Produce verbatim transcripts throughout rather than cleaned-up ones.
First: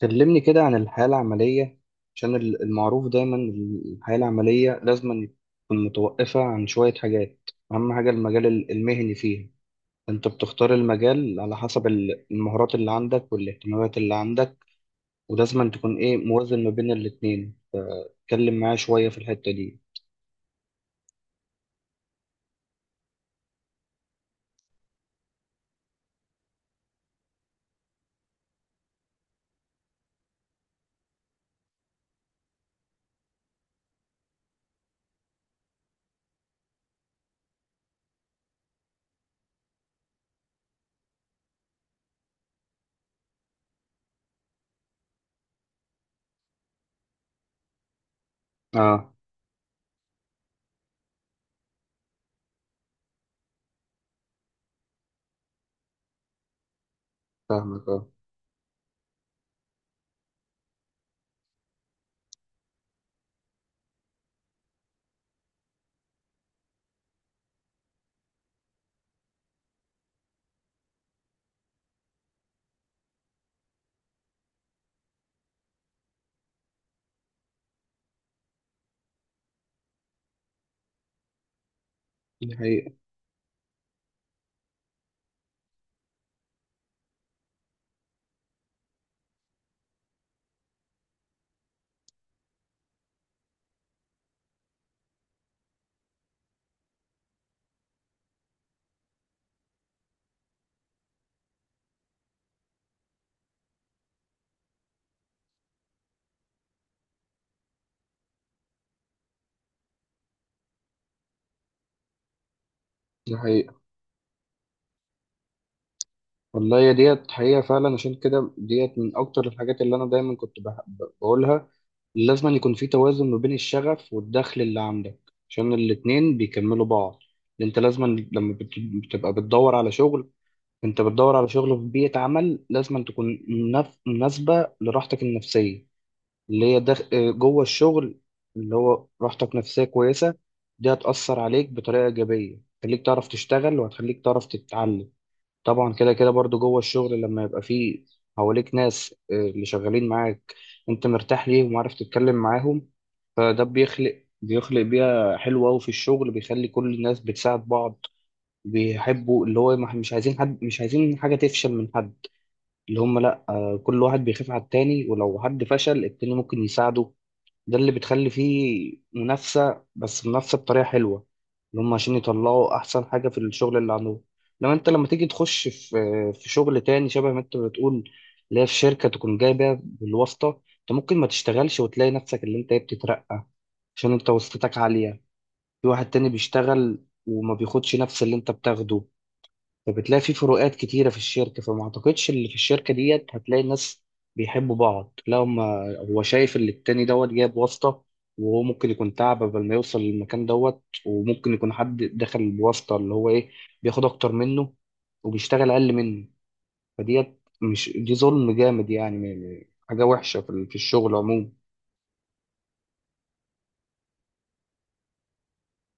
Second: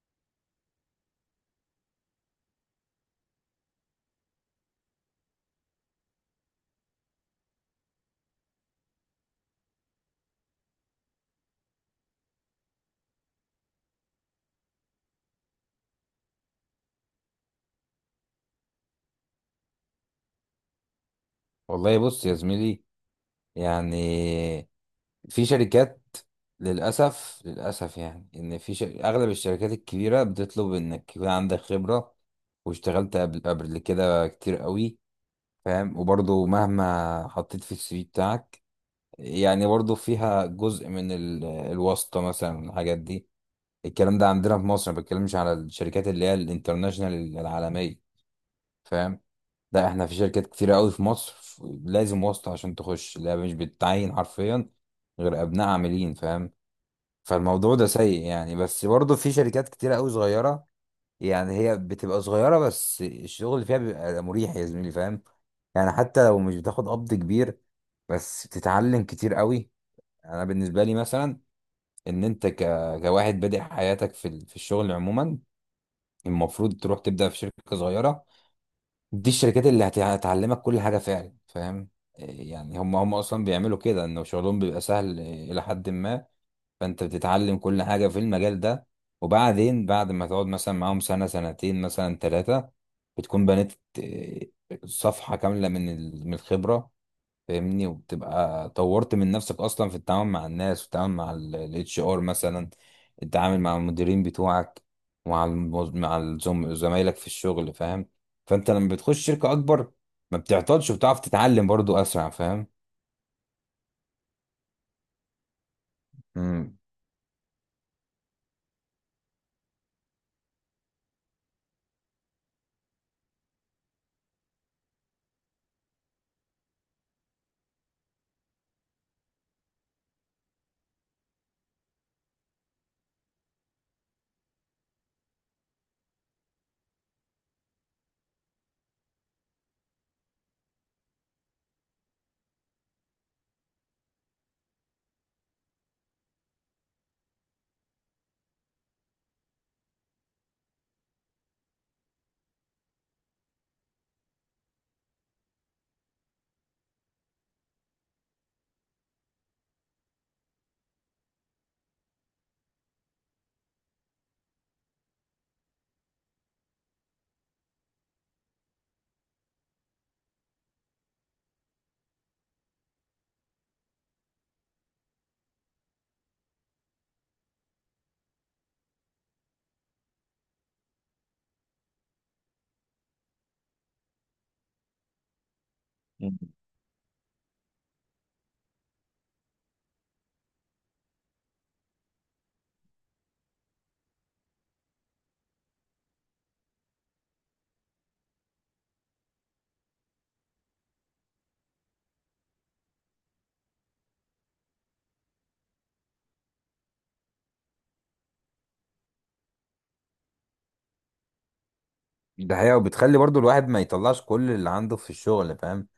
كلمني كده عن الحياة العملية. عشان ال- المعروف دايما ال- الحياة العملية لازم تكون متوقفة عن شوية حاجات. أهم حاجة المجال ال- المهني فيها، أنت بتختار المجال على حسب ال- المهارات اللي عندك والاهتمامات اللي عندك، ولازم تكون إيه موازن ما بين الاتنين. فتكلم معايا شوية في الحتة دي. والله بص يا زميلي. يعني في شركات، للأسف للأسف، يعني إن في شر... أغلب الشركات الكبيرة بتطلب إنك يكون عندك خبرة واشتغلت قبل قبل كده كتير قوي، فاهم؟ وبرضه مهما حطيت في السي في بتاعك، يعني برضه فيها جزء من ال... الواسطة مثلا، الحاجات دي. الكلام ده عندنا في مصر، ما بتكلمش على الشركات اللي هي الانترناشنال العالمية، آه. فاهم؟ ده احنا في شركات كتيرة قوي في مصر ف- لازم واسطة عشان تخش، لا مش بتعين حرفيا غير ابناء عاملين، فاهم؟ فالموضوع ده فاهمك، آه. سيء يعني، بس برضه في شركات كتيرة قوي صغيرة. يعني هي بتبقى صغيرة بس الشغل اللي فيها بيبقى مريح يا زميلي، فاهم؟ يعني حتى لو مش بتاخد قبض كبير، بس بتتعلم كتير قوي. انا بالنسبة لي مثلا، ان انت ك... كواحد بادئ حياتك في ال- في الشغل عموما، المفروض تروح تبدأ في شركة صغيرة. دي الشركات اللي هت- هتعلمك كل حاجة فعلا، فاهم؟ إيه دي يعني، حقيقة. هم هم أصلا بيعملوا كده، إنه شغلهم بيبقى سهل إيه، إلى حد ما. فأنت بتتعلم كل حاجة في المجال ده، وبعدين بعد ما تقعد مثلا معاهم سنة سنتين مثلا ثلاثة، بتكون بنيت إيه، صفحة كاملة من ال- من الخبرة، فاهمني؟ وبتبقى طورت من نفسك اصلا في التعامل مع الناس، والتعامل مع الاتش ار مثلا، التعامل مع المديرين بتوعك، ومع الموز... مع الزم... زمايلك في الشغل، فاهم؟ فانت لما بتخش شركة اكبر، ما بتعطلش وبتعرف تتعلم برضو اسرع، فاهم؟ دي حقيقة. امم والله يا ديت حقيقة فعلا. عشان كده ديت من أكتر الحاجات اللي أنا دايما كنت بح- بقولها، لازم أن يكون في توازن ما بين الشغف والدخل اللي عندك، عشان الاتنين بيكملوا بعض. انت لازم أن لما بت- بتبقى بتدور على شغل، انت بتدور على شغل في بيئة عمل لازم أن تكون منف- مناسبة لراحتك النفسية، اللي هي دخ... آه، جوه الشغل، اللي هو راحتك نفسية كويسة. دي هتأثر عليك بطريقة إيجابية، هتخليك تعرف تشتغل وهتخليك تعرف تتعلم. طبعا كده كده برضو جوه الشغل لما يبقى فيه حواليك ناس آه، اللي شغالين معاك، انت مرتاح ليهم وعارف تتكلم معاهم. فده بيخلق بيخلق بيئة حلوة أوي في الشغل، بيخلي كل الناس بتساعد بعض، بيحبوا اللي هو مح- مش عايزين حد، مش عايزين حاجة تفشل من حد. اللي هم لأ، آه، كل واحد بيخاف على التاني، ولو حد فشل التاني ممكن يساعده. ده اللي بتخلي فيه منافسة، بس منافسة بطريقة حلوة، اللي هم عشان يطلعوا أحسن حاجة في الشغل اللي عندهم. لما أنت لما تيجي تخش في في شغل تاني شبه ما أنت بتقول، اللي هي في شركة تكون جايبة بالواسطة، أنت ممكن ما تشتغلش وتلاقي نفسك اللي أنت إيه بتترقى عشان أنت واسطتك عالية، في واحد تاني بيشتغل وما بياخدش نفس اللي أنت بتاخده. فبتلاقي في فروقات كتيرة في الشركة، فما أعتقدش اللي في الشركة ديت هتلاقي الناس بيحبوا بعض. لا، هما- هو شايف اللي التاني دوت جايب واسطة، وهو ممكن يكون تعب قبل ما يوصل للمكان دوت، وممكن يكون حد دخل بواسطة اللي هو إيه بياخد أكتر منه وبيشتغل أقل منه. فديت مش دي ظلم جامد يعني، م- م- حاجة وحشة في ال- في الشغل عموما. ده حقيقة، وبتخلي برضو الواحد ما يطلعش كل اللي عنده في الشغل، فاهم؟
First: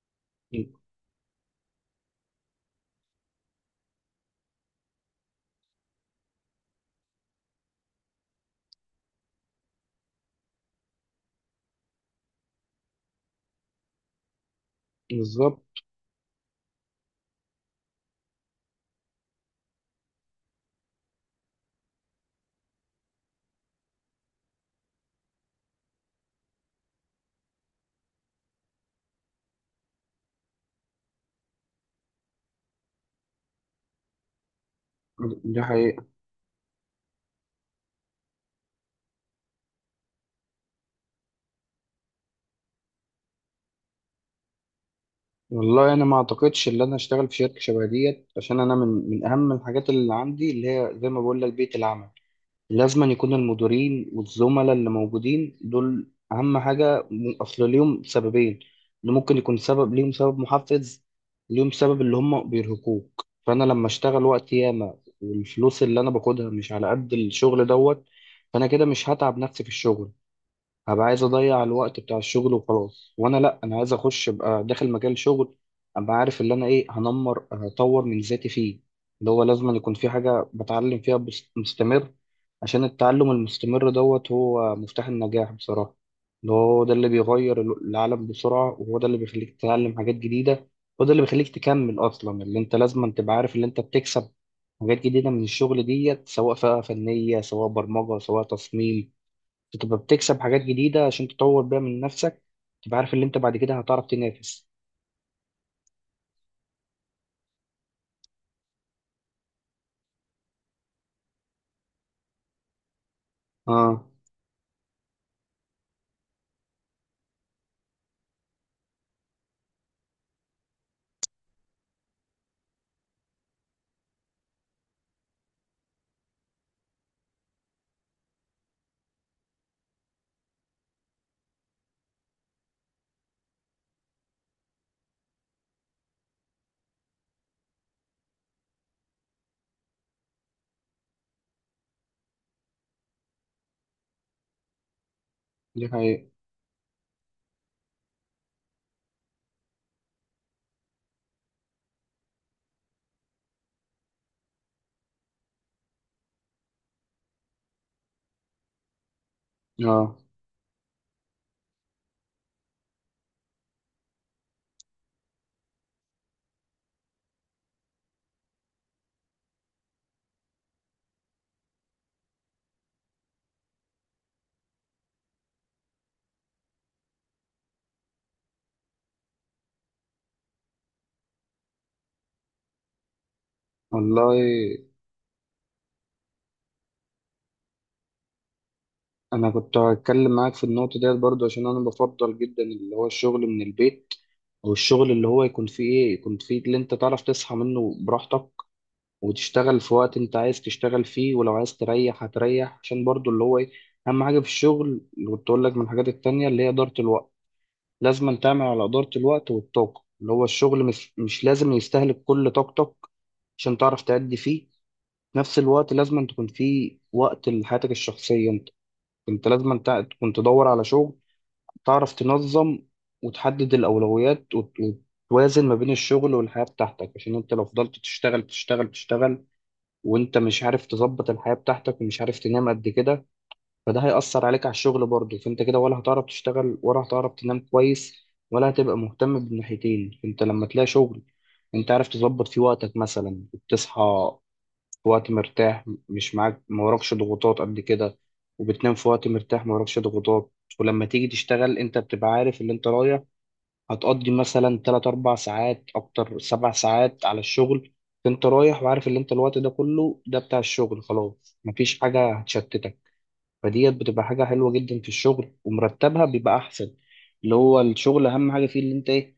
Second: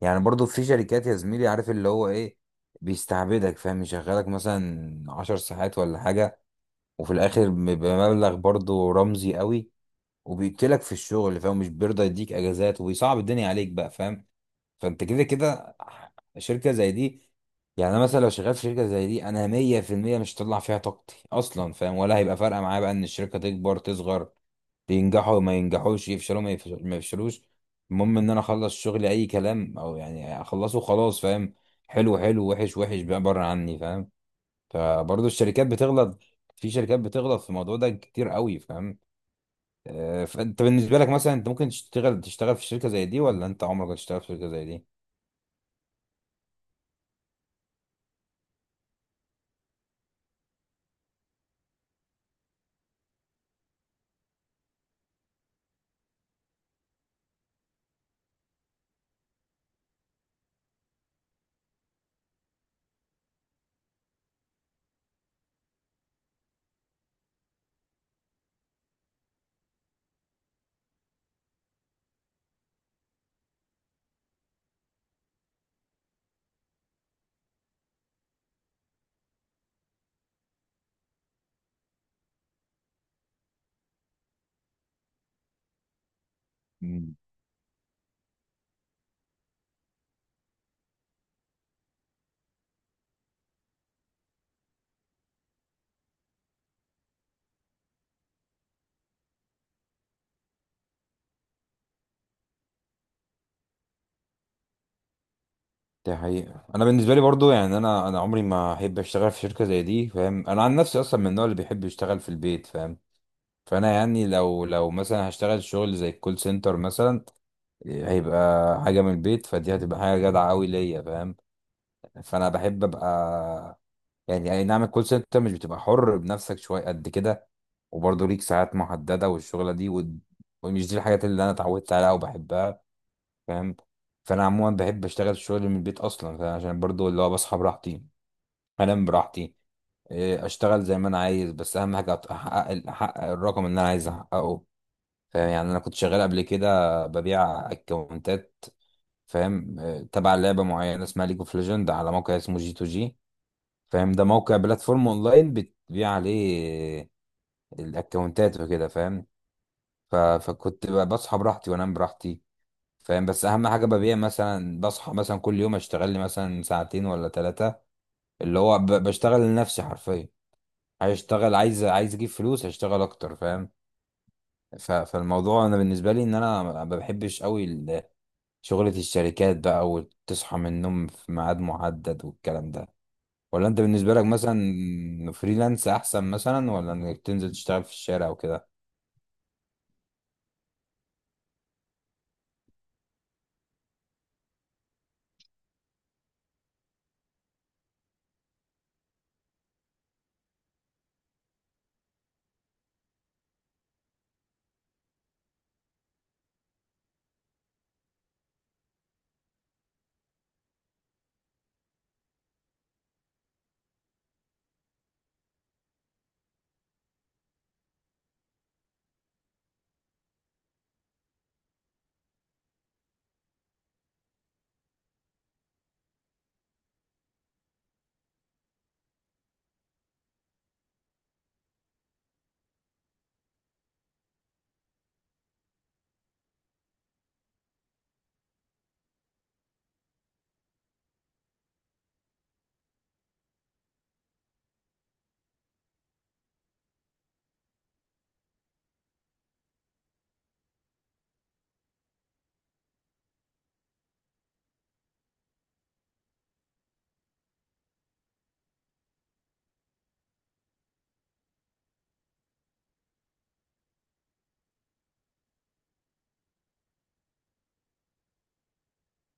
يعني برضو في شركات يا زميلي، عارف اللي هو ايه، بيستعبدك، فاهم؟ يشغلك مثلا عشر ساعات ولا حاجة، وفي الآخر بمبلغ برضو رمزي قوي، وبيقتلك في الشغل، فاهم؟ مش بيرضى يديك اجازات، وبيصعب الدنيا عليك بقى، فاهم؟ فانت كده بالظبط. كده، شركه زي دي، يعني انا مثلا لو شغال في شركه زي دي انا مية في المية مش هطلع فيها طاقتي اصلا، فاهم؟ ولا هيبقى فارقه معايا بقى ان الشركه تكبر تصغر، ينجحوا ما ينجحوش، يفشلوا ما يفش- ما يفشلوش. المهم ان انا اخلص شغلي اي كلام، او يعني اخلصه خلاص، فاهم؟ حلو حلو، وحش وحش، بقى بره عني، فاهم؟ فبرضه دي الشركات حقيقة. بتغلط، في شركات بتغلط في الموضوع ده كتير قوي، فاهم؟ آه، فانت بالنسبه لك مثلا، انت ممكن تشتغل تشتغل في شركه زي دي؟ ولا انت عمرك هتشتغل في شركه زي دي؟ والله انا ما اعتقدش ان انا اشتغل في شركه شبه ديت. عشان انا من من اهم الحاجات اللي عندي، اللي هي زي ما بقول لك، بيئه العمل. لازم أن يكون المديرين والزملاء اللي موجودين دول اهم حاجه، م- اصل ليهم سببين، اللي ممكن يكون سبب ليهم سبب محفز، ليهم سبب اللي هم بيرهقوك. فانا لما اشتغل وقت ياما والفلوس اللي انا باخدها مش على قد الشغل دوت، فانا كده مش هتعب نفسي في الشغل، هبقى عايز اضيع الوقت بتاع الشغل وخلاص. وانا لا، انا عايز اخش ابقى داخل مجال شغل، ابقى عارف اللي انا ايه هنمر هطور من ذاتي فيه، اللي هو لازم أن يكون في حاجة بتعلم فيها بس- مستمر. عشان التعلم المستمر دوت هو مفتاح النجاح بصراحة. اللي هو ده اللي مم. بيغير ال- العالم بسرعة، وهو ده اللي بيخليك تتعلم حاجات جديدة، هو ده اللي بيخليك تكمل أصلا. اللي أنت لازم أن تبقى عارف اللي أنت بتكسب حاجات جديدة من الشغل ديت، سواء فئة فنية سواء برمجة سواء تصميم، تبقى بتكسب حاجات جديدة عشان تطور بيها من نفسك، تبقى عارف اللي انت بعد كده هتعرف تنافس. دي حقيقة. أنا بالنسبة لي برضو يعني، أنا أنا عمري ما أحب أشتغل في شركة زي دي، فاهم؟ أنا عن نفسي أصلا من النوع اللي بيحب يشتغل في البيت، فاهم؟ فأنا اه. يعني، لو لو مثلا هشتغل شغل زي الكول سنتر مثلا، هيبقى حاجة من البيت، فدي هتبقى حاجة جدعة أوي ليا، فاهم؟ فأنا بحب أبقى، يعني اي نعم، الكول سنتر مش بتبقى حر بنفسك شويه قد كده، وبرضه ليك ساعات محدده والشغله دي و... ومش دي الحاجات اللي انا اتعودت عليها وبحبها، فاهم؟ فانا عموما بحب اشتغل الشغل من البيت اصلا، فعشان برضه اللي هو بصحى براحتي، انام براحتي، إيه، اشتغل زي ما انا عايز، بس اهم حاجه أت- احقق احقق الرقم اللي انا عايز احققه، فاهم؟ يعني انا دي كنت شغال حقيقة. قبل كده ببيع اكونتات، فاهم؟ إيه، تبع لعبه معينه اسمها ليج اوف ليجند، على موقع اسمه جي تو جي، فاهم؟ ده موقع بلاتفورم اونلاين بتبيع عليه الاكونتات وكده، فاهم؟ اه. ف... فكنت ب- بصحى براحتي وانام براحتي، فاهم؟ بس اهم حاجه ببيع، مثلا بصحى مثلا كل يوم اشتغل لي مثلا ساعتين ولا ثلاثه، اللي هو ب... بشتغل لنفسي حرفيا. عايز اشتغل، عايز عايز اجيب فلوس هشتغل اكتر، فاهم؟ ف... فالموضوع انا بالنسبه لي ان انا ما بحبش قوي ال- شغله الشركات بقى، وتصحى من النوم في ميعاد محدد والكلام ده. ولا انت بالنسبة لك والله مثلا فريلانس احسن؟ مثلا ولا انك تنزل تشتغل في الشارع وكده؟ انا كنت هتكلم معاك في النقطة ديت برضو، عشان انا بفضل جدا اللي هو الشغل من البيت، او الشغل اللي هو يكون فيه ايه، يكون فيه اللي انت تعرف تصحى منه براحتك وتشتغل في وقت انت عايز تشتغل فيه، ولو عايز تريح هتريح. عشان برضو اللي هو ايه، اهم حاجة في الشغل اللي كنت اقول لك من الحاجات التانية اللي هي إدارة الوقت. لازم تعمل على إدارة الوقت والطاقة، اللي هو الشغل مش, مش لازم يستهلك كل طاقتك عشان تعرف تأدي فيه. في نفس الوقت لازم تكون فيه وقت لحياتك الشخصية انت. انت لازم تع- تكون تدور على شغل تعرف تنظم وتحدد الأولويات وت- وتوازن ما بين الشغل والحياة بتاعتك. عشان انت لو فضلت تشتغل تشتغل تشتغل وانت مش عارف تظبط الحياة بتاعتك ومش عارف تنام قد كده، فده هيأثر عليك على الشغل برضه. فانت كده ولا هتعرف تشتغل ولا هتعرف تنام كويس ولا هتبقى مهتم بالناحيتين. انت لما تلاقي شغل انت عارف تظبط فيه وقتك، مثلا بتصحى في وقت مرتاح مش معاك، ما وراكش ضغوطات قبل كده، وبتنام في وقت مرتاح، ما وراكش ضغوطات، ولما تيجي تشتغل انت بتبقى عارف اللي انت رايح هتقضي مثلا ثلاثة أربع ساعات اكتر سبع ساعات على الشغل. فانت رايح وعارف اللي انت الوقت ده كله ده بتاع الشغل، خلاص مفيش حاجة هتشتتك. فديت بتبقى حاجة حلوة جدا في الشغل، ومرتبها بيبقى أحسن. اللي هو الشغل أهم حاجة فيه اللي أنت إيه،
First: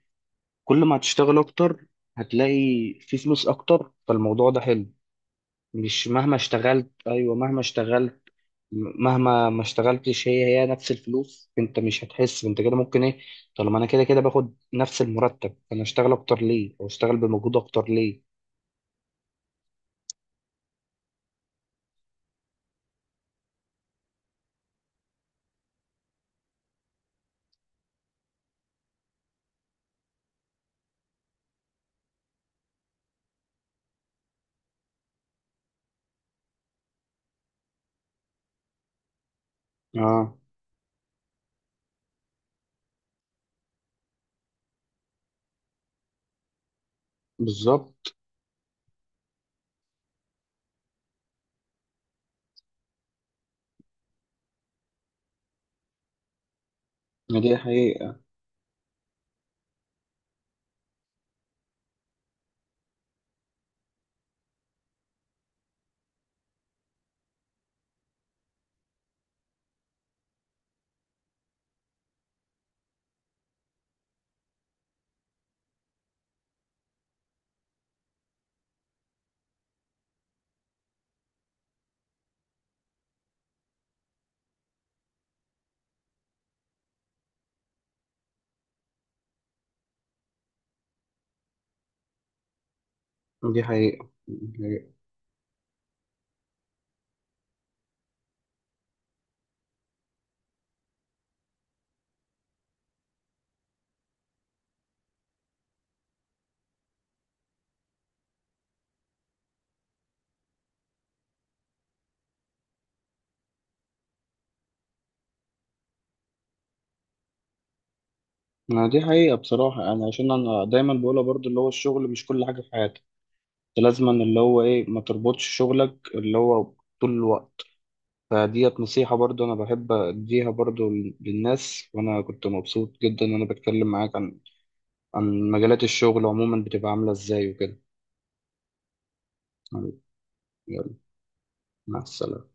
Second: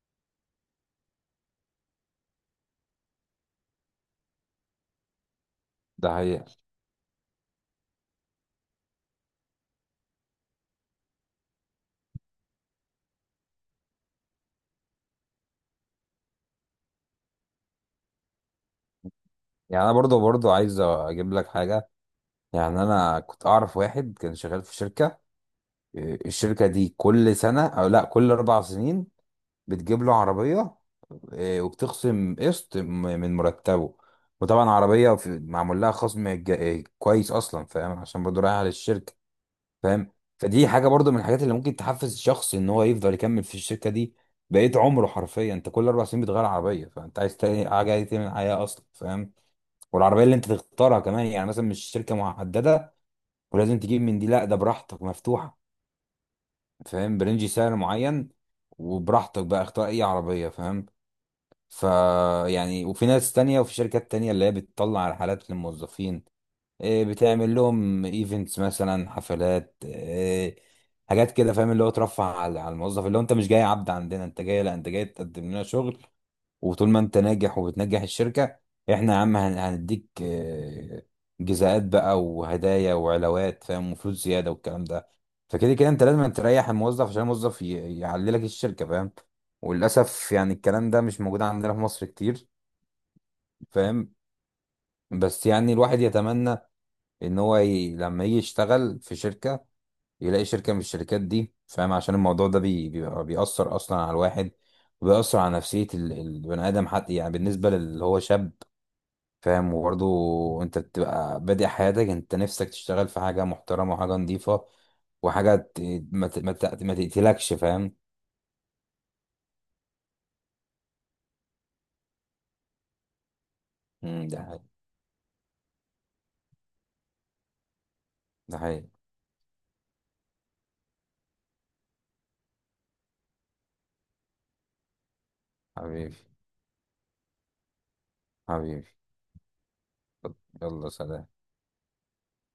كل ما هتشتغل أكتر هتلاقي فيه فلوس أكتر. فالموضوع ده حلو. مش ده مهما حقيقة. اشتغلت، أيوة مهما اشتغلت، م- مهما ما اشتغلتش هي هي نفس الفلوس، أنت مش هتحس. أنت كده ممكن إيه، طالما أنا كده كده باخد نفس المرتب، أنا أشتغل أكتر ليه أو أشتغل بمجهود أكتر ليه؟ يعني انا برضو برضو عايز اجيب لك حاجة. يعني انا كنت اعرف واحد كان شغال في شركة، إيه، الشركة دي كل سنة او لا كل اربع سنين بتجيب له عربية، إيه، وبتخصم قسط م- من مرتبه، وطبعا عربية في- معمول لها خصم ج- إيه، كويس اصلا، فاهم؟ عشان برضو رايحة للشركة، فاهم؟ آه. فدي حاجه برضو من الحاجات اللي ممكن تحفز الشخص ان هو يفضل يكمل في الشركه دي. بقيت عمره حرفيا انت كل اربع سنين بتغير عربيه، فانت عايز تاني حاجه، عايز بالظبط. تعمل حياه اصلا، فاهم؟ والعربيه اللي انت تختارها كمان، يعني مثلا مش شركه محدده ولازم تجيب من دي، لا ده براحتك مفتوحه، فاهم؟ برنج دي سعر حقيقة. معين، وبراحتك بقى اختار اي عربيه، فاهم؟ ف يعني وفي ناس تانية وفي شركات تانية اللي هي بتطلع رحلات للموظفين، إيه، بتعمل لهم ايفنتس مثلا، حفلات، إيه، حاجات كده، فاهم؟ اللي هو ترفع على على الموظف، اللي هو انت مش جاي عبد عندنا، انت جاي، لا انت جاي تقدم لنا شغل، وطول ما انت ناجح وبتنجح الشركة، احنا يا عم هن- هنديك إيه، جزاءات بقى وهدايا وعلاوات، فاهم؟ وفلوس زيادة والكلام ده. فكده كده انت لازم تريح الموظف عشان الموظف ي- يعلي لك الشركة، فاهم؟ وللأسف يعني الكلام ده مش موجود عندنا في مصر كتير، دي حقيقة. فاهم؟ بس يعني الواحد يتمنى ان هو ي... لما يجي يشتغل في شركة، يلاقي شركة من الشركات دي، فاهم؟ عشان الموضوع ده بي... بيبقى بيأثر اصلا على الواحد، وبيأثر على نفسية ال- البني ادم حتى، يعني بالنسبة للي هو شاب، فاهم؟ وبرضه انت بتبقى بادئ حياتك، انت نفسك تشتغل في حاجة محترمة وحاجة نظيفة، وحاجة ت... ما ت... ما ت... ما تقتلكش، فاهم؟ ما دي حقيقة بصراحة. أنا عشان أنا دايما بقولها برضو، اللي هو الشغل مش كل حاجة في حياتك، أنت لازما مم، اللي ده هو حقيقي. إيه ما تربطش شغلك اللي هو طول الوقت. ده فديت حقيقي. نصيحة برضو أنا بحب أديها برضو للناس. وأنا كنت مبسوط جدا إن أنا بتكلم معاك عن عن مجالات حبيبي، الشغل عموما، بتبقى عاملة إزاي وكده. حبيبي، يلا يلا، سلام. مع السلامة.